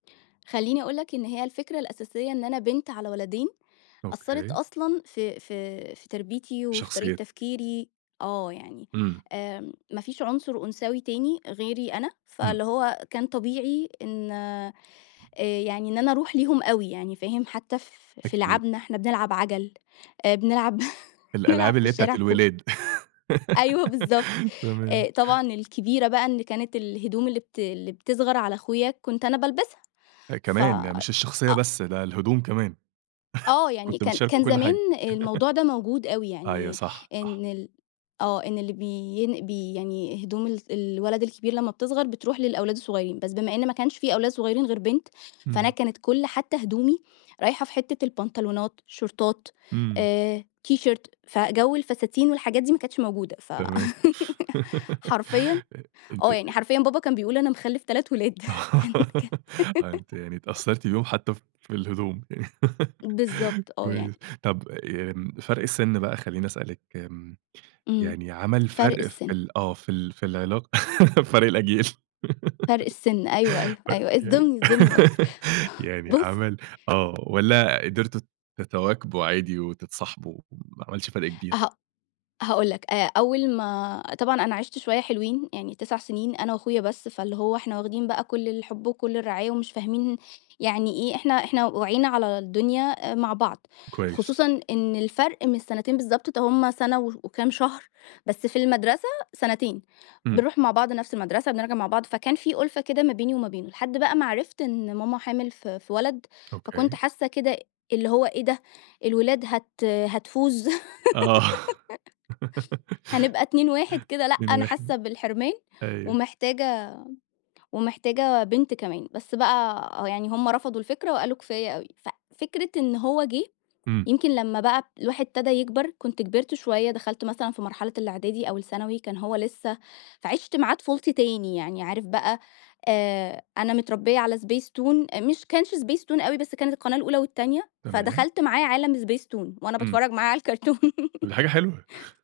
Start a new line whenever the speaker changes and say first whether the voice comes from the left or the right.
left: خليني أقول لك إن هي الفكرة الأساسية إن أنا بنت على ولدين، أثرت
right: أوكي.
left: أصلًا في في في تربيتي وفي طريقة
right: شخصيتِك.
left: تفكيري. آه، يعني
right: إمم.
left: آمم، ما فيش عُنصر أنثوي تاني غيري أنا،
right: إمم.
left: فاللي هو كان طبيعي إن آآ، يعني إن أنا أروح ليهم أوي يعني، فاهم، حتى ف في
right: أكيد.
left: لِعَبْنَا، إحنا بنلعب عَجَل، آآ، بنلعب بنلعب
right: الألعاب
left: في
right: اللي هي بتاعة
left: الشارع كو
right: الولاد،
left: أيوه بالضبط. آآ،
right: تمام.
left: طبعًا الكبيرة بقى إن كانت الهدوم اللي بت اللي بتصغر على أخويا كنت أنا بالبسها،
right: آآ،
left: ف
right: كمان! يعني مش الشخصية
left: أ
right: بس، ده الهدوم كمان.
left: آه، يعني
right: كنتوا
left: كان
right: بتشاركوا
left: كان
right: كل
left: زمان
right: حاجة،
left: الموضوع ده موجود أوي،
right: أيوة
left: يعني
right: صح، صح.
left: إن ال آه، إن اللي بين بي يعني هدوم ال الولد الكبير لمّا بتصغر بتروح للأولاد الصغيرين، بس بما إن ما كانش في أولاد صغيرين غير بنت، فأنا
right: إمم.
left: كانت كل حتى هدومي رايحة في حتّة البنطلونات شورتات
right: إمم.
left: آآ، تيشيرت، فجو الفساتين والحاجات دي ما كانتش موجودة، ف
right: تمام
left: حرفيًا
right: أ أنتِ
left: آه، يعني
right: أ
left: حرفيًا بابا كان بيقول أنا مخلف 3 ولاد، كان ك
right: آه، يعني أنتِ يعني اتأثرتِ بيهم حتى في الهدوم. يعني
left: بالضبط، آه
right: كويس،
left: يعني.
right: طب آآ فرق السن بقى، خليني أسألِك آمم،
left: إمم،
right: يعني عمل
left: فرق
right: فرق في
left: السِن.
right: ال آه في ال في العلاقة، فرق الأجيال،
left: فرق السِن، أيوه، أيوه،
right: طب
left: أيوه،
right: يعني
left: اصدمني، أصدمني أكتر
right: يعني
left: بص
right: عمل آه، والّا قدرتوا تتواكبوا عادي وتتصاحبوا، ما عملش فرق كبير؟
left: هأ هاقول لك، آآ، أول ما طبعًا أنا عِشت شوية حلوين يعني 9 سنين أنا وأخويا بس، فاللي هو إحنا واخدين بقى كل الحب وكل الرعاية ومش فاهمين يعني إيه، إحنا إحنا وعينا على الدنيا آآ، مع بعض،
right: كويس.
left: خصوصًا إن الفرق مش سنتين بالضبط، ده هم سَنة وش وكام شهر، بس في المَدرسة سنتين.
right: إمم.
left: بنرُوح مع بعض نفس المَدرسة، بنرجع مع بعض، فكان في أُلفة كده ما بيني وما بينه. لحد بقى ما عرفت إن ماما حامل في في ولد، فكنت
right: أوكي.
left: حاسة كده اللي هو إيه ده! الولاد هت هتفوز،
right: آه.
left: هنبقى 2 1 كده، لأ،
right: 2،
left: أنا
right: 1،
left: حاسة بالحرمان
right: أيوه.
left: ومحتاجة ومحتاجة بنت كمان، بس بقى يعني هم رفضوا الفكرة وقالوا: "كفاية أوي." ف فكرة إن هو جه،
right: إمم.
left: يمكن لمّا بقى الواحد ابتدا يكبر، كنت كبرت شوية، دخلت مثلًا في مرحلة الإعدادي أو الثانوي، كان هو لسه فعشت معاه طفولتي تاني يعني عارف بقى، آآ، أنا متربية على Spacetoon، آآ، مش كانش Spacetoon أوي، بس كانت القناة الأولى والتانية،
right: تمام.
left: فدخلت معاه عالم Spacetoon وأنا
right: إمم.
left: باتفرج معاه على الكرتون.
right: طب دي حاجة حلوة.